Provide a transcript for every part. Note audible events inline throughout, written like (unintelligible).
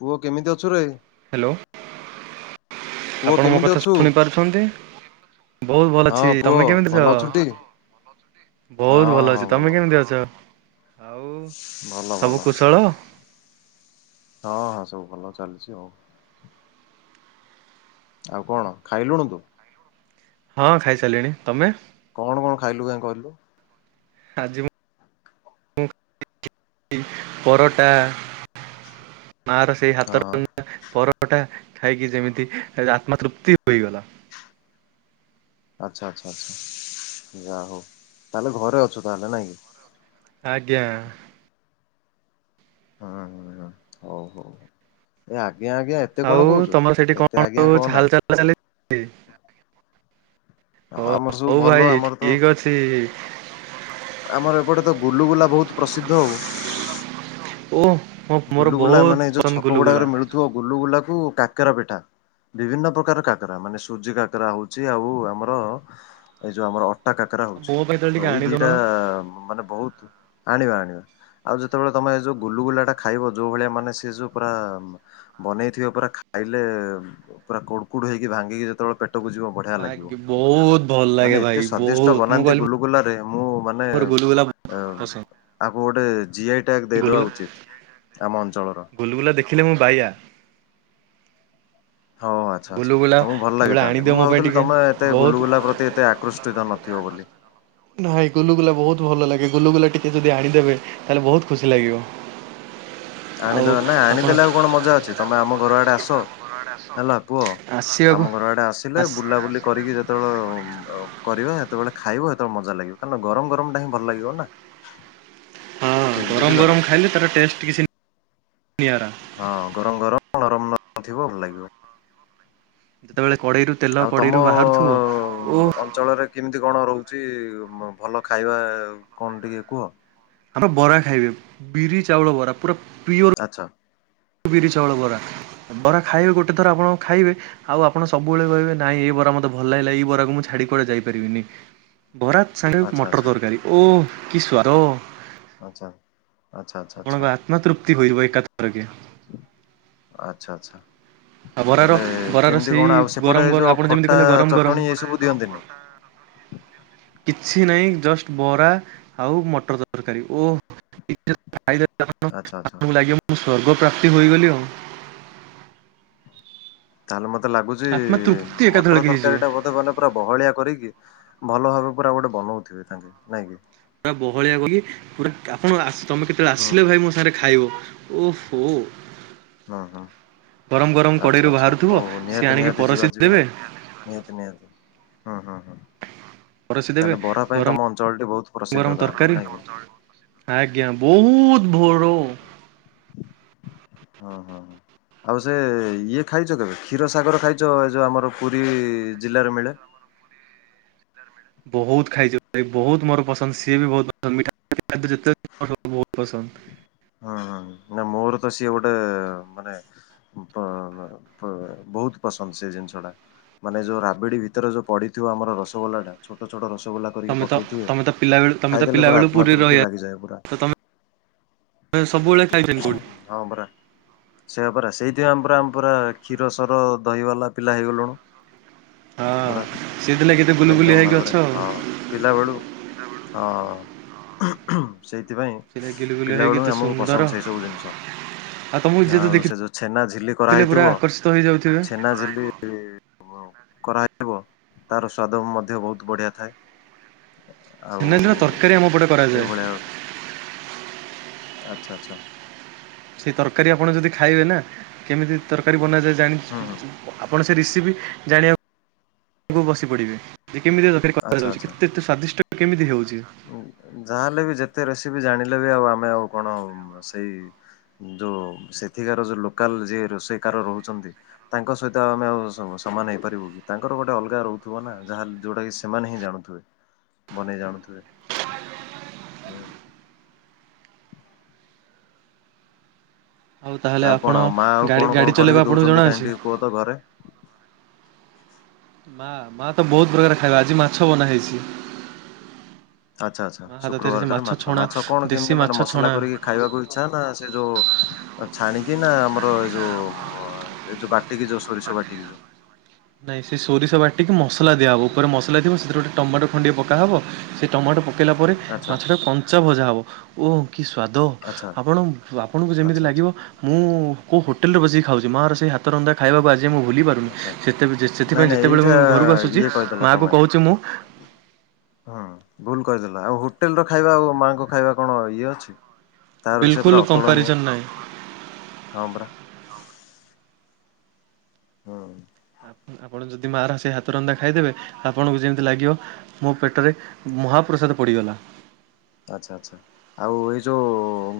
ପୁଅ କେମିତି ଅଛୁ ରେ? ହ୍ୟାଲୋ ପୁଅ ଆପଣ ମୋ କେମିତି କଥା ଅଛୁ ଶୁଣିପାରୁଛନ୍ତି? ବହୁତ ଭଲ ଅଛି ହଁ ପୁଅ ତମେ କେମିତି ଭଲ ଅଛୁଟି ଅଛ? ହଁ ବହୁତ ଭଲ ହଁ ଅଛି ତମେ ଭଲ କେମିତି ଅଛ ଆଉ ଭଲ ଭଲ ସବୁ କୁଶଳ। ହଁ ସବୁ ଭଲ ଚାଲିଛି ଆଉ। ଆଉ କଣ ଖାଇଲୁନୁ ତୁ? ହଁ ଖାଇସାରିଲିଣି ତମେ? କଣ କଣ ଖାଇଲୁ କାଁ କହିଲୁ। (unintelligible) ମା ର ସେ ହାତ ପରଟା ଖାଇକି ଯେମିତି ଆତ୍ମା ତୃପ୍ତି ହୋଇଗଲା। ଆଚ୍ଛା ଆଚ୍ଛା ଆଚ୍ଛା ଯା ହଉ ତାହେଲେ ଘରେ ଅଛୁ ତାହେଲେ ନାଇଁ କି। ଆଜ୍ଞା। ହୁଁ ହୁଁ ହୁଁ ହଉ ହଉ। ଏ ଆଜ୍ଞା ଆଜ୍ଞା ଏତେ କଣ କହୁଛୁ ଏତେ ଆଜ୍ଞା କହନା। ହ ଆମର ସବୁ ହଉ ଭଲ ଭାଇ ଆମର ତ ଠିକ ଅଛି। (inaudible) ଆମର ଏପଟେ ତ ଗୁଲୁଗୁଲା ବହୁତ୍ ପ୍ରସିଦ୍ଧ ଆଉ। ଓ ମୋର ଗୁଲୁଗୁଲା ବହୁତ ମାନେ ଯୋଉ ପସନ୍ଦ ଛକ ଗୁଲୁଗୁଲା ଗୁଡାକରେ ମିଳୁଥିବ ଗୁଲୁଗୁଲା କୁ କାକେରା ପିଠା। ବିଭିନ୍ନ ପ୍ରକାର କାକରା ମାନେ ସୁୂଜି କାକରା ହଉଛି ଆଉ ଆମର ଏଇ ଯୋଉ ଆମର ଅ ଟା କାକରା ହଉଛି ମୋ ପାଇଁ ଟିକେ ତ ଏଇ ଆଣିଦଉନ ଦିଟା ମାନେ ବହୁତ ଆଣିବା ଆଣିବା ଆଉ ଯେତେବେଳେ ତମେ ଏ ଯୋଉ ଗୁଲୁଗୁଲା ଟା ଖାଇବ ଯୋଉ ଭଳିଆ ମାନେ ସେ ଯୋଉ ପୁରା ବନେଇଥିବ ପୁରା ଖାଇଲେ ପୁରା କୁଡୁ କୋଡୁ ହେଇକି ଭାଙ୍ଗିକି ଯେତେବେଳେ ପେଟକୁ ଯିବ। ବଢିଆ ଲାଗିବ ବହୁତ ଭଲ ମାନେ ଲାଗେ ଭାଇ ଏତେ ସ୍ଵାଦିଷ୍ଟ ବହୁତ ମୁଁ ବନାନ୍ତି କହିଲି ଗୁଲୁଗୁଲାରେ ମୁଁ ମାନେ ମୋର ଗୁଲୁଗୁଲା ଏ ପସନ୍ଦ ଆକୁ ଗୋଟେ ଜିଆଇ ଟ୍ୟାକ ଦେଇଦବା ଗୁଲୁଗୁଲା ଉଚିତ୍ ଆମ ଅଞ୍ଚଳର ଗୁଲୁଗୁଲା ଦେଖିଲେ ମୁଁ ବାଇଆ। ହଁ ଆଛା ଆଚ୍ଛା। ଗୁଲୁଗୁଲା ତମକୁ ଭଲ କେବଳ ଲାଗେ ତାହେଲେ ଆଣିଦିଅ ମୁଁ ମୋ ପାଇଁ ଭାବୁଥିଲି ଟିକେ ତମେ ଏତେ ବହୁତ ଗୁଲୁଗୁଲା ପ୍ରତି ଏତେ ଆକୃଷ୍ଟିତ ନଥିବ ବୋଲି। ନାଇଁ ଗୁଲୁଗୁଲା ବହୁତ୍ ଭଲ ଲାଗେ ଗୁଲୁଗୁଲା ଟିକେ ଯଦି ଆାଣିଦେବେ ତାହେଲେ ବହୁତ୍ ଖୁସି ଲାଗିବ। ଆଉ ଆଣିଦବା ନା ଆପଣ ଆଣିଦେଲେ ଆଉ କଣ ମଜା ଅଛି ତମେ ଆମ ଘର ଆଡେ ଆସ ହେଲା ପୁଅ। ଆସିବାକୁ ଆମ ଘର ଆଡେ ଆସିଲେ ଆସ ବୁଲାବୁଲି କରିକି ଯେ (unintelligible) କରିବା ହେତବେଳେ ଖାଇବ ହଜତବେଳେ ମଜା ଲାଗିବ କାରଣ ଗରମ୍ ଗରମ୍ ଟା ହିଁ ଭଲ ଲାଗିବ ନା ହଁ ଠିକ ଗରମ୍ ବୁଝିଲ ନା ଗରମ୍ ଖାଇଲେ ତାର ଟେଷ୍ଟ ଟିକେ ସେମିତି ନିଆରା। ହଁ ଗରମ୍ ଗରମ୍ ନରମ ନରମ ଥିବ ଭଲ ଲାଗିବ। ଯେତେବେଳେ କଡ଼େଇରୁ ତେଲ ଆଉ କଡ଼େଇରୁ ତମ ବାହାରୁଥିବ ଓଃ ଅ ଅଞ୍ଚଳରେ କେମିତି କଣ ରହୁଛି ଭଲ ଖାଇବା କଣ ଟିକେ କୁହ? (unintelligible) ବରା ଖାଇବେ ବିରି, ଚାଉଳ ବରା ପୁରା ପିଓର ଆଚ୍ଛା। ବିରି, ଚାଉଳ ବରା ବରା ଖାଇବେ ଗୋଟେ ଥର ଆପଣ ଖାଇବେ ଆଉ ଆପଣ ସବୁବେଳେ କଇବେ ନାଇଁ ଏଇ ବରା ମତେ ଭଲ ଲାଗିଲା ଏଇ ବରାକୁ ମୁଁ ଛାଡି କୁଆଡେ ଯାଇପାରିବିନି। ବରା ସାଙ୍ଗେ ଆଚ୍ଛା ମଟର ଆଚ୍ଛା ତରକାରୀ ଓ କି ସ୍ବାଦ। ଆଚ୍ଛା, ଆଚ୍ଛା, ଆଚ୍ଛା, ଆଚ୍ଛା। ମନ ତୃପ୍ତି ହୋଇଯବ ଏକାଥରକେ। ଆଚ୍ଛା, ଆଚ୍ଛା। ଆଉ ବରାର ହେଲେ ବରାର କେମିତି ସେଇ କଣ ଆଉ ଗରମ ସେପଟେ ଏ ଗରମ ଯୋଉ ଆପଣ ଯେମିତି ଖଟା କହିଲେ ଗରମ ଗରମ ଚଟଣି ଏସବୁ ଦିଅନ୍ତିନି? କିଛି ନାଇଁ ଜଷ୍ଟ ବରା ଆଉ ମଟର ତରକାରୀ ଓ ଆଚ୍ଛା ଆଚ୍ଛା (unintelligible) ଲାଗିବ ମୁଁ ସ୍ଵର୍ଗ ପ୍ରାପ୍ତି ହୋଇଗଲି ଆଉ। ତାହେଲେ ମତେ ଲାଗୁଚି ଆତ୍ମା ତୃପ୍ତି ମଟର ଏକାଥରକେ ହେଇଯିବ। ତରକାରୀ ଟା ବୋଧେ ମାନେ ପୁରା ବହଳିଆ କରିକି ଭଲ ଭାବେ ପୁରା ଗୋଟେ ବନଉଥିବେ ତାଙ୍କେ ନାଇଁ କିି? ପୁରା ବହଳିଆ ବୋଲି ପୁରା କା ଆପଣ ଆସ ତମେ କେତେବେଳେ ହୁଁ ଆସିଲେ ହୁଁ ଭାଇ ମୋ ସାଙ୍ଗରେ ଖାଇବ। ଓହୋ। ହୁଁ ହୁଁ ଗରମ୍ ଗରମ୍ ଆଚ୍ଛା କଡେଇରୁ ଆଚ୍ଛା ହଉ ବାହାରୁଥିବ ହଉ ସିଏ ନିହାତି ଆଣିକି ନିହାତି ଯିବା ପରସି ଯିବା ଦେବେ। ନିହାତି ନିହାତି ହୁଁ ହୁଁ ହୁଁ। ପରସି ଦେବେ ତାଲେ ବରା ପାଇଁ ଗରମ ତମ ଅଞ୍ଚଳ ଟି ବହୁତ୍ ଗରମ ପ୍ରସିଦ୍ଧ ତାହେଲେ ତରକାରୀ ନାଇଁ କି? ଆଜ୍ଞା ବହୁତ୍ ଭୋରୁ ହଁ ହଁ ହଁ। ଆଉ ସେ ଇଏ ଖାଇଚ କେବେ କ୍ଷୀର ସାଗର ଖାଇଚ ଏ ଯୋଉ ଆମର ପୁରୀ ଜିଲ୍ଲାରେ ମିଳେ। ବହୁତ୍ ଖାଇଛି ଭ ବହୁତ୍ ମୋର ପସନ୍ଦ ସିଏ ବି ବହୁତ୍ ପସନ୍ଦ ମିଠା ଯେତେ ବହୁତ୍ ପସନ୍ଦ। ହଁ ହଁ ନା ମୋର ତ ସିଏ ଗୋଟେ ମାନେ ବ ବ ପ ବହୁତ୍ ପସନ୍ଦ ସେ ଜିନିଷ ଟା। ମାନେ ଯୋଉ ରାବିଡି ଭିତରେ ଯୋଉ ପଡିଥିବ ଆମର ରସଗୋଲା ଟା ଛୋଟଛୋଟ ରସଗୋଲା କରିକି ତମେ ତ ପକେଇଥିବେ। ତମେ ତ ପିଲା ବେଳୁ ତମେ ତ ଖାଇଦେଲେ ପିଲା ପୁରା ବେଳୁ ଆତ୍ମା ପୁରୀ ତୃପ୍ତି ରହିଆ ଲାଗିଯାଏ ପୁରା ତ ତମେ ସବୁବେଳେ (unintelligible) ହଁପରା। ସେଇ ପରା ସେଇଥିପାଇଁ ଆମ ପୁରାମ ପୁର କ୍ଷୀର ସର ଦହି ବାଲା ପିଲା ହେଇଗଲୁଣୁ। ହଁ ପୁରା। ସିଥିଲାଗି କେତେ ବୁଲୁ ଏକଦମ ବୁଲିଆ ହେଇକି ଭାବରେ ଅଛ ଆଉ। ହଁ ପିଲାବେଳୁ ହଁ ସେଇଥିପାଇଁ ସେଇଟା ଗିଲୁ ଗୁଲୁ ପିଲା ହେଇକି ବେଳୁ କେତେ ଆମକୁ ସୁନ୍ଦର ପସନ୍ଦ ସେଇ ସବୁ ଜିନିଷ। ଆଉ ତମକୁ ଯିଏ ତ ଆଉ ସେ ଦେଖିଥିଲେ ଯୋଉ ଛେନା ଝିଲି ପୁରା କରାହେଇଥିବ ଆକର୍ଷିତ ହେଇଯାଉଥିବେ। ଛେନାଝିଲି କରାହେଇଥିବ ତାର ସ୍ଵାଦ ମଧ୍ୟ ବହୁତ ବଢିଆ ଥାଏ। (unintelligible) ଆଉ ତରକାରୀ ଆମ ପଟେ କରାଯାଏ। ଏଇଭଳିଆ ଆଚ୍ଛା ଆଚ୍ଛା। ସେଇ ତରକାରୀ ଆପଣ ଯଦି ଖାଇବେ ନା କେମିତି ତରକାରୀ ବନାଯାଏ ଜାଣି ହୁଁ ହୁଁ (unintelligible) ଆପଣ ସେ ରିସିପି ଜାଣିବାକୁ ବସି ପଡ଼ିବେ ଯେ କେମିତି ତରକାରି ଆଚ୍ଛା କରାଯାଉଛି କେତେ ସ୍ଵାଦିଷ୍ଟ କେମିତି ହଉଚି। ଯାହା ହେଲେ ବି ଯେତେ ରେସିପି ଜାଣିଲେ ବି ଆଉ ଆମେ ଆଉ କଣ ସେଇ ଯୋଉ ସେଠିକାର ଯୋଉ ଲୋକାଲ ଯିଏ ରୋଷେଇକାର ରହୁଛନ୍ତି। ତାଙ୍କ ସହିତ ଆମେ ଆଉ ସମାନ ହେଇପାରିବୁ କି ତାଙ୍କର ଗୋଟେ ଅଲଗା ରହୁଥିବ ନା ଯାହା ଯୋଉଟା କି ସେମାନେ ହିଁ ଜାଣୁଥିବେ ବନେଇ ଜାଣୁଥିବେ ହୁଁ। ତାହେଲେ ଆଉ ଆପଣ କଣ ଆଉ ମା ଆଉ ଗାଡ଼ି କଣ ଗାଡ଼ି କଣ ଚଲେଇବା କରିକି ଆପଣଙ୍କୁ ଦଉଚନ୍ତି କାହିଁ ଜଣାଅଛି? ଟିକି କୁହ ତ ଘରେ। ମା ମା ତ ବହୁତ ପ୍ରକାର ଖାଇବା ଆଜି ମାଛ ବନା ହେଇଛି। ଆଚ୍ଛା ଆଚ୍ଛା ମା ହାତ ତିଆରି ଶୁକ୍ରବାରଟାରେ ମାଛ ଛଣା ମାଛ କଣ ଦେଶୀ କେମିତି ମାଛ ମାନେ ମସଲା ଛଣା କରିକି ଖାଇବାକୁ ଇଚ୍ଛା ନା ସେ ଯଉ ଛାଣିକି ନା ଆମର ଏଇ ଯୋଉ ଏଇ ଯୋଉ ବାଟିକି ଯୋଉ ସୋରିଷ ବାଟିକି ଯୋଉ ନାଇଁ ସେ ସୋରିଷ ବାଟିକି ମସଲା ଦିଆହବ ଉପରେ ମସଲା ଥିବ ସେଥିରେ ଗୋଟେ ଟମାଟୋ ଖଣ୍ଡିଏ ପକାହବ ସେ ଟମାଟୋ ପକେଇଲା ପରେ ଆଚ୍ଛା ମାଛ ଟା କୁ କଞ୍ଚା ଭଜା ହବ ଓ କି ସ୍ଵାଦ ଆଚ୍ଛା ଆପଣ ଆପଣଙ୍କୁ ଯେମିତି ଆଚ୍ଛା ଲାଗିବ ଆଚ୍ଛା ମୁଁ କୋଉ ହୋଟେଲରେ ବସିକି ଖାଉଛି ମା ର ସେଇ ହାତ ରନ୍ଧା ଖାଇବାକୁ ଆଜି ମୁଁ ଭୁଲି ପାରୁନି। ଆଚ୍ଛା ଆଚ୍ଛା ସେତେ ବେ ସେ ନାଇଁ ସେଥିପାଇଁ ନାଇଁ ଯେତେବେଳେ ମୁଁ ଏଇଟା ଘରକୁ ଆସୁଚି ଇଏ କହିଦେଲ ମା କୁ କହୁଚି ମୁଁ ହଁ ଭୁଲ କରିଦେଲ ଆଉ ହୋଟେଲ ର ଖାଇବା ଆଉ ମାଆଙ୍କ ଖାଇବା କଣ ଇଏ ଅଛି। ତାର ସିଏ ବିଲକୁଲ ପରା ଅତୁଳନୀୟ କମ୍ପାରିଜନ୍ ନାହିଁ ହଁ ପରା। ହୁଁ। ଆପଣ ଯଦି ମା ର ସେ ହାତ ରନ୍ଧା ଖାଇଦେବେ ଆପଣଙ୍କୁ ଯେମିତି ଲାଗିବ ମୋ ପେଟରେ ମହାପ୍ରସାଦ ପଡ଼ିଗଲା। ଆଚ୍ଛା ଆଚ୍ଛା ଆଉ ଏଇ ଯୋଉ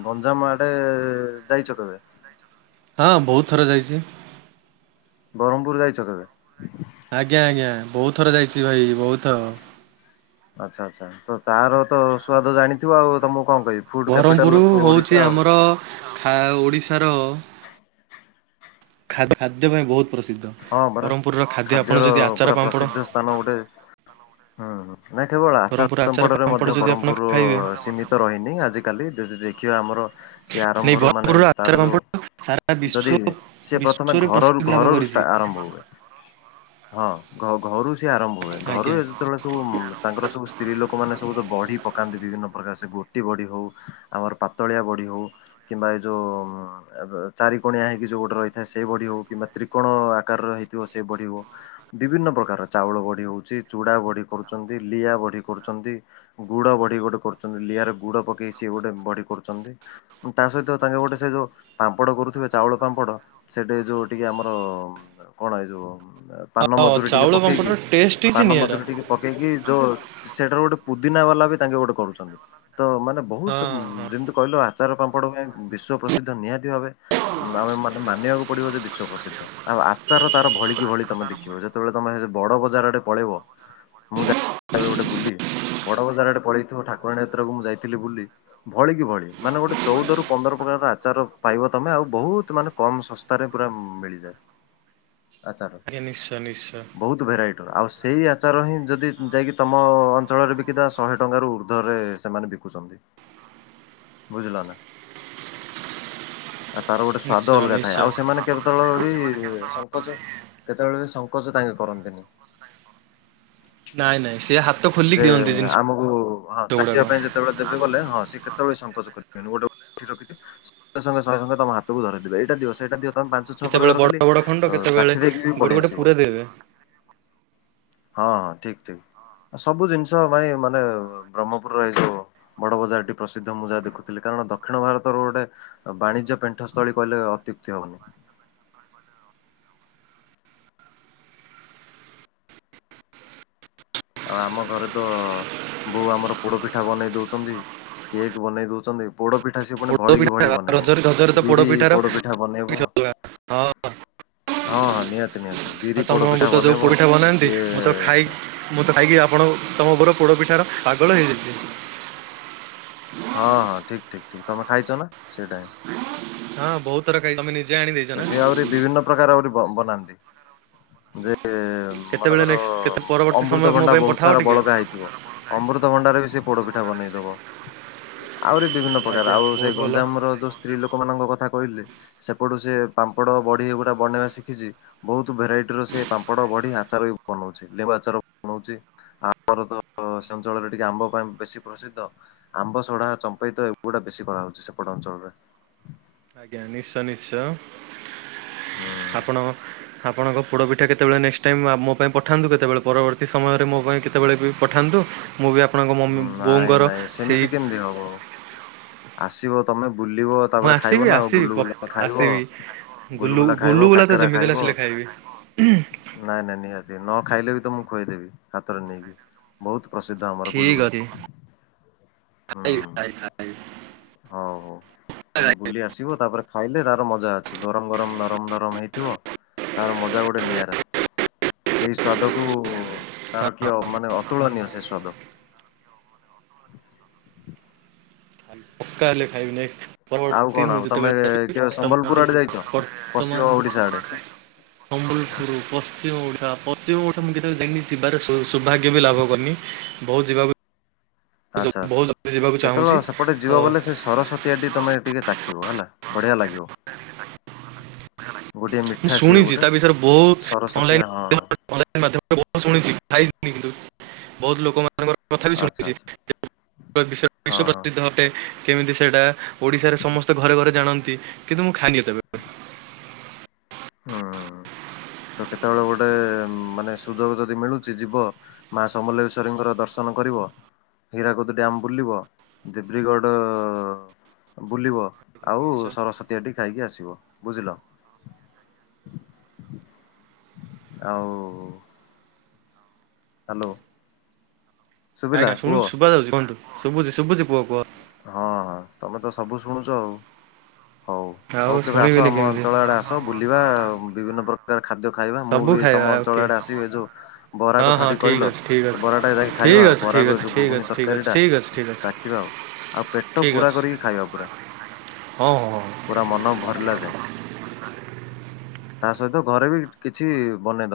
ଗଞ୍ଜାମ ଆଡେ ଯାଇଚ କେବେ। ହଁ ବହୁତ ଥର ଯାଇଚି। ବରହ୍ମପୁର ଯାଇଚ କେବେ। ଆଜ୍ଞା ଆଜ୍ଞା ବହୁତ ଥର ଯାଇଚି ଭାଇ ବହୁତ ଥର। ଆଛା ଆଚ୍ଛା ତ ତାର ତ ସୁ୍ଆଦ ଜାଣିଥିବ ଆଉ ତ ମୁଁ କଣ କହିବି। Food capital Berhampur of Odisha ହଉଚି ଆଉ। ଆମର ଖା ଓଡ଼ିଶାର ଖା ଖାଦ୍ୟ ପାଇଁ ବହୁତ ପ୍ରସିଦ୍ଧ ହଁ ପରା ବରହ୍ମପୁରର ଖାଦ୍ୟ ଖାଦ୍ୟର ଆପଣ ଯଦି ପୁରା ଆଚାର ପାମ୍ପଡ଼ ପ୍ରସିଦ୍ଧ ସ୍ଥାନ ଗୋଟେ ହଁହଁ ନାଇଁ କେବଳ ଆଚାର ବ୍ରହ୍ମପୁର ପାମ୍ପଡ଼ ରେ ମଧ୍ୟ ଯଦି ଆପଣ ବରହ୍ମପୁର ଖାଇବେ ସୀମିତ ତ ରହିନି ଆଜିିକାଲି ଯଦି ଦେଖିବା ଆମର ସିଏ ନାଇଁ ଆରମ୍ଭରୁ ମାନେ ବ୍ରହ୍ମପୁରର ତାର ଆଚାର ପାମ୍ପଡ଼ ସାରା ଯୋଉ ବିଶ୍ଵ ଯଦି ସିଏ ପ୍ରଥମେ ବିଶ୍ଵରେ ଘରରୁ ପ୍ରସିଦ୍ଧି ଲାଭ ଘରରୁ କରିଛି। ଷ୍ଟା ଆରମ୍ଭ ହୁଏ ହଁ ଘ ଘରୁ ସିଏ ଆରମ୍ଭ ହୁଏ ଘରୁ ଆଜ୍ଞା। ଯେତେବେଳେ ସବୁ ତାଙ୍କର ସବୁ ସ୍ତ୍ରୀ ଲୋକ ମାନେ ସବୁ ବଢି ପକାନ୍ତି ବିଭିନ୍ନ ପ୍ରକାର ସେ ଗୋଟି ବଢି ହଉ ଆମର ପାତଳିଆ ବଢ଼ି ହେଉ କିମ୍ବା ଏଇ ଯୋଉ ଚାରି କଣିଆ ହେଇକି ଯୋଉ ଗୋଟେ ରହିଥାଏ ସେଇ ବଢି ହଉ କିମ୍ବା ତ୍ରି କଣ ଆକାରର ହେଇଥିବ ସେ ବଢି ହଉ ବିଭିନ୍ନ ପ୍ରକାର ଚାଉଳ ବଡ଼ି ହଉଚି ଚୁଡା ବଢି କରୁଛନ୍ତି ଲିଆ ବଢି କରୁଛନ୍ତି ଗୁଡ ବଢି ଗୋଟେ କରୁଛନ୍ତି ଲିଆରେ ଗୁଡ ପ ସିଏ ଗୋଟେ ବଢି କରୁଛନ୍ତି ତା ସହିତ ତାଙ୍କେ ଗୋଟେ ସେ ଯୋଉ ପାମ୍ପଡ କରୁଥିବେ ଚାଉଳ ପାମ୍ପଡ ସେଠି ଯୋଉ ଟିକେ ଆମର ଆମର କଣ ଏଇ ଯୋଉ ପାନ ହଁ ମଧୁରୀ ଟିକେ ଚାଉଳ ପକେଇକି ପାମ୍ପଡ଼ର ଟେଷ୍ଟ କିଛି ପାନ ନିଆରା। ମଧୁରୀ ଟିକେ ପକେଇକି ଯୋଉ ସେଠାରୁ ଗୋଟେ ପୁଦିନା ବାଲା ବି ତାଙ୍କେ ଗୋଟେ କରୁଚନ୍ତି ତ ମାନେ ବୋହୁତ ହଁ ହଁ ଯେମିତି କହିଲ ଆଚାର ପାମ୍ପଡ଼ ପାଇଁ ବିଶ୍ଵ ପ୍ରସିଦ୍ଧ ନିହାତି ଭାବେ ଆମେ ମାନେ ମାନିବାକୁ ପଡିବ ଯେ ବିଶ୍ୱ ପ୍ରସି ଦ୍ଧ ଆଉ ଆଚାର ତାର ଭଳି କିି ଭଳି ତମେ ଦେଖିବ। ଯେତେବେଳେ ତମେ ସେ ବଡ ବଜାର ଆଡେ ପଳେଇବ ମୁଁ ଯାଇ (inaudible) ଗୋଟେ ବୁଲି ବଡ ବଜାର ଆଡେ ପଳେଇଥିବ। ଠାକୁରାଣୀ ଯାତ୍ରାକୁ ମୁଁ ଯାଇଥିଲି ବୁଲି। ଭଳି କି ଭଳି ମାନେ ଗୋଟେ ଚୋଉଦରୁୁ ପନ୍ଦର ପ୍ରକାର ଆଚାର ପାଇବ ତମେ ଆଉ ବୋହୁତ ମାନେ କମ୍ ଶସ୍ତାରେ ପୁରା ମିଳିଯାଏ। ଆଚାର ଆଜ୍ଞା ନିଶ୍ଚୟ ନିଶ୍ଚୟ। ବୋହୁତ ଭେରାଇଟିର ଆଉ ସେଇ ଆଚାର ହିଁ ଯଦି ଯାଇକି ତମ ଅଞ୍ଚଳରେ ବିକି ଦବା ଶହେ ଟଙ୍କାରୁ ଉ ର୍ଦ୍ଧ ରେ ସେମାନେ ବିକୁଚନ୍ତି ବୁଝିଲ ନା। ଆ ତାର ଗୋଟେ ସ୍ଵାଦ ନିଶ୍ଚୟ ଅଲଗା ଥାଏ। ନିଶ୍ଚୟ। ଆଉ ସେମାନେ କେତେବୋଳେ ବି ସଙ୍କୋଚ କେତେବେଳେ ବି ସଙ୍କୋଚ ତାଙ୍କେ କରନ୍ତିନି। ନାଇଁ ନାଇଁ ସିଏ ହାତ ଖୋଲିକି ଯେ ଦିଅନ୍ତି ଏ ଜିନିଷ ଆମ ଓ ହଁ ଗୁଡାକ। ଚାଖିବା ପାଇଁ ଯେତେବେଳେ ଦେବେ ଗଲେ ହଁ ସେ କେତେବେଳେ ସଙ୍କୋଚ କରିବେନି। ଗୋଟେ (inaudible) ଠି ରଖିଥିବେ। ସଙ୍ଗେ ସଙ୍ଗେ ଶହେ ଟଙ୍କା ତମ ହାତକୁ ଧରେଇ ଦେବେ ଏଇଟା ଦିଅ ସେଇଟା ଦିଅ। ତମେ ପାଞ୍ଚ ଛଅ କେତେବେଳେ ପ୍ରକାର ବଡ ଖାଲି ବଡ ଖଣ୍ଡ ଅଂ କେତେବେଳେ ଚାଖି ଦେଇକି ବି ଗୋଟେ ପଳେଇ ଗୋଟେ ଆସିବ। ପୁରା ଦେବେ। ହଁ ହଁ ଠିକ୍ ଠିକ୍ ସବୁ ଜିନିଷ ପାଇଁ ମାନେ ବ୍ରହ୍ମପୁରରେ ଏଇ ଯୋଉ ବଡ ବଜାରଟି ପ୍ରସିଦ୍ଧ। ମୁଁ ଯାହା ଦେଖୁଥିଲି କାରଣ ଦକ୍ଷିଣ ଭାରତର ଗୋଟେ ଆ ବାଣିଜ୍ୟ ପେଣ୍ଠସ୍ଥଳୀ କହିଲେ ଅତ୍ୟୁକ୍ତି ହବନି। ଆ ଆମ ଘରେ ତ ବୋଉ ଆମର ପୋଡ ପିଠା ବନେଇ ଦୋଉଚନ୍ତି। କେକ ବନେଇ ଦୋଉଚନ୍ତି। ପୋଡ ପିଠା ସେ ଫୁଣି ପୋଡ ଭଳିକି ପିଠା ଭଳି ବନେଇବ ରଜରେ ରଜରେ ତ ବିରି ପିଠାର ପୋଡ ପିଠା କିଛି ବନେଇବ ଅଲଗା ହଁ ଅଂ। ହଁ ହଁ ନିହାତି ନିହାତି ବିରି ମୁଁ ପୋଡପିଠା ତ ଯୋଉ ପୋଡ ବନେଇବ ପିଠା ବନାନ୍ତି ସିଏ ମୁଁ ତ ଖାଇ ମୁଁ ତ ଖାଇକି। ଆପଣ ତମ ପର ପୋଡ ପିଠାର ପାଗଳ ହେଇଯାଇଚି। ହଁ ହଁ ଠିକ୍ ଠିକ୍ ଠିକ୍ ତମେ ଖାଇଚ ନା ସେଇଟା ହିଁ। ହଁ ବୋହୁତ ଥର ଖାଇଚି ତମେ ନେଇ ସିଏ ଆହୁରି ବିଭିନ୍ନ ପ୍ରକାର ଆହୁରି ବ-ବନାନ୍ତି। ଯେ କେତେବେଳେ ମନେକର ନେକ୍ସଟ କେତେ ପରବର୍ତ୍ତୀ ସମୟ ମୋ ଅମୃତଭଣ୍ଡା ପାଇଁ ବୋହୁତ ପଠାଅ ସାରା ଟିକେ ବଳକା ହେଇଥିବ। ଅମୃତଭଣ୍ଡାରେ ବି ସିଏ ପୋଡପିଠା ବନେଇଦବ। ଆହୁରି ବିଭିନ୍ନ ପ୍ରକାର ଆଜ୍ଞା ଆଉ ସେ ବହୁତ ଭଲ ଗଞ୍ଜାମର ଯୋଉ ସ୍ତ୍ରୀ ଲୋକ ମାନଙ୍କ କଥା କହିଲେ। ସେ ପଟୁ ସିଏ ପାମ୍ପଡ ବଡି ଏଗୁଡା ବନେଇବା ଶିଖିଚି। ବୋହୁତ ଭେରାଇଟିର ସେ ପାମ୍ପଡ ବଡି ଆଚାର ବି ବନୋଉଚି ଲେମ୍ବୁ ଆଚାର ବନୋଉଚି। ଆମର ତ ସେ ଅଞ୍ଚଳରେ ଟିକେ ଆମ୍ବ ପାଇଁ ବେଶୀ ପ୍ରସିଦ୍ଧ। ଆମ୍ବସଢା ଚମ୍ପେଇ ତ ଏଗୁଡା ବେଶୀ କରାହୋଉଚି ସେପଟ ଅଞ୍ଚଳରେ। ଆଜ୍ଞା ନିଶ୍ଚୟ ନିଶ୍ଚୟ ହୁଁ। ଆପଣଙ୍କ ଆପଣଙ୍କ ପୋଡପି ଠା କେତେବେଳେ ନେକ୍ସଟ ଟାଇମ୍ ଆମ ମୋ ପାଇଁ ପଠାନ୍ତୁ କେତେବେଳେ। ପରବର୍ତ୍ତୀ ସମୟରେ ମୋ ପାଇଁ କେତେବେଳେ ବି ପଠାନ୍ତୁ। ମୁଁ ବି ଆପଣଙ୍କ ମମି ବୋଉଙ୍କର ସେଇ ଦେଇ ହବ। ଆସିବ ତମେ ବୁଲିବ। ମୁଁ ତାପରେ ଖାଇବ ଆସିବି ନା ଆଉ ଆସିବି ପ ଗୁଲୁଗୁଲା ଖାଇବ। ଆସିବି ଗୁଲୁଗୁଲା ଖାଇବ ଗୁଲ-ଗୁଲୁଗୁଲା ତ କାକେରା ଜେମିତି ଖାଇବ ହେଲେ ଆସିଲେ ଖାଇବି। (unintelligible) ନାଇଁ ନାଇଁ ନିହାତି ନ ଖାଇଲେ ବି ତ ମୁଁ ଖୋଇଦେବି ହାତରେ ନେଇକି ବୋହୁତ ପ୍ରସିଦ୍ଧ ଆମର। ଠିକ୍ ଗୁଲୁଗୁଲା ଅଛି ଖାଇବି ଖାଇବି ଖାଇବି। ହୋଉ ହୋଉ। ପୁରା ତମେ ଖାଇବି ବୁଲି ଆସିବ ତାପରେ ଖାଇଲେ ତାର ମଜା ଅଛି। ଗରମ ଗରମ ନରମ ନରମ ହେଇଥିବ। ତାର ମଜା ଗୋଟେ ନିଆଁରା। ସେଇ ସ୍ଵାଦକୁ ଖାଇବି ତାର କିଏ ମାନେ ଅତୁଳନୀୟ ସେ ସ୍ଵାଦ। ପକ୍କା ହେଲେ ଖାଇବିିନି? ଆଉ ପରବର୍ତ୍ତୀ କଣ ମୁଁ ଆଉ ତମେ ଯେତେବେଳେ କେବେ (unintelligible) ତମ ସମ୍ବଲପୁର ଆଡେ ଯାଇଛ? ପଶ୍ଚିମ ବର୍ତ୍ତମାନ ଓଡିଶା ଆଡେ ସମ୍ବଲପୁର ପଶ୍ଚିମ ଓଡ଼ିଶା, ପଶ୍ଚିମ ଓଡ଼ିଶା ମୁଁବେଳେ ଜଣି ଯିବାରେ ସୌଭାଗ୍ୟ ବି ଲାଭ କରିନି। ବହୁ ଯିବାକୁ। ଆଛା ଆଛା, ବହୁତ ଜଲଦି ଯିବାକୁ ଚାହୁଁଛି କେତେବେଳେ ସେପଟେ ତ ଯିବ ବୋଲେ ସେ ସରସ ତମେ ଟିକେ ଚାଖିବ ହେଲା, ବଢିଆ ଲାଗିବ। ଗୋଟିଏ ମୁଁ ମିଠା ସିଏ ଶୁଣିଛି ଗୋଟେ, ତା ବିଷୟରେ ବହୁତ ଅନଲାଇନ ସରସ୍ଵତୀ ହଁ (unintelligible) ବହୁତ ଲୋକ। କଥା ବି ଆଚ୍ଛା ଶୁଣିଚି, ଆଚ୍ଛା ବିଶ୍ୱ ହଁ ହଁ ପ୍ରସିଦ୍ଧ ଅଟେ। କେମିତି ସେଟା, ଓଡିଶାରେ ସମସ୍ତେ ଘରେ ଘରେ ଜାଣନ୍ତି, କିନ୍ତୁ ମୁଁ ଖାଲିି ତେବେ ହଁ ତ କେତେବେଳେ ଗୋଟେ ମାନେ ସୁଯୋଗ ଯଦି ମିଳୁଚି, ଯିବ ମା ସମଲେଶ୍ଵରୀଙ୍କର ଦର୍ଶନ କରିବ ହୀରାକୁଦ ଡ୍ୟାମ୍ ବୁଲିବ, ଦେବିଗଡ ବୁଲିବ ଆଉ ନିଶ୍ଚୟ। ସରସ୍ଵତୀଏଟି ଖାଇକି ଆସିବ ବୁଝିଲ? ଆଉ ହାଲୋ। ଆଜ୍ଞା ଶୁଣୁ ଶୁଭା ଯାଉଚି କହନ୍ତୁ? ଶୁବୁଚି ପୁଅ ପୁଅ ହଁ- ହଁ ତମେ ତ ସବୁ ଶୁଣୁଚ ଆଉ। ହଉ ଆଉ ହଉ କେବେ ଆସ ଶୁଣିବିନି ଆମ କେମିତି। ଅଞ୍ଚଳ ଆଡେ ଆସ ବୁଲିବା, ବିଭିନ୍ନ ପ୍ରକାର ଖାଦ୍ୟ ଖାଇବା, ମୁଁ ସବୁ ବି ଖାଇବା ତମ ଅଞ୍ଚଳ ଓକେ ଆଡେ ଆସିବି ଯୋଉ ବରା ହଁ କଥା ହଁ ଟି ଠିକ୍ କହିଲ ଅଛି ଠିକ୍ ସେ ଅଛି। ବରା ଟା ଯାଇକି ଠିକ୍ ଖାଇବା ଆଉ, ଅଛି ବରା ଠିକ୍ କୁ ଏ ଅଛି ଯଉ ଠିକ୍ ଘୁଗୁନି ଅଛି ଠିକ୍ ଅଛି ତରକାରୀଟା ଠିକ୍ ଅଛି ଠିକ୍ ଅଛି ଚାଖିବା ଆଉ, ଆଉ ପେଟ ଠିକ୍ ପୂରା ଅଛି କରିକି ଖାଇବା ପୁରା। ହଁ- ହଁ- ହ। ପୁରା ମନ ଭରିଲା ଯାଏଁ। ତା ସହିତ ଘରେ ବି କିଛି ବନେଇ ଦବ।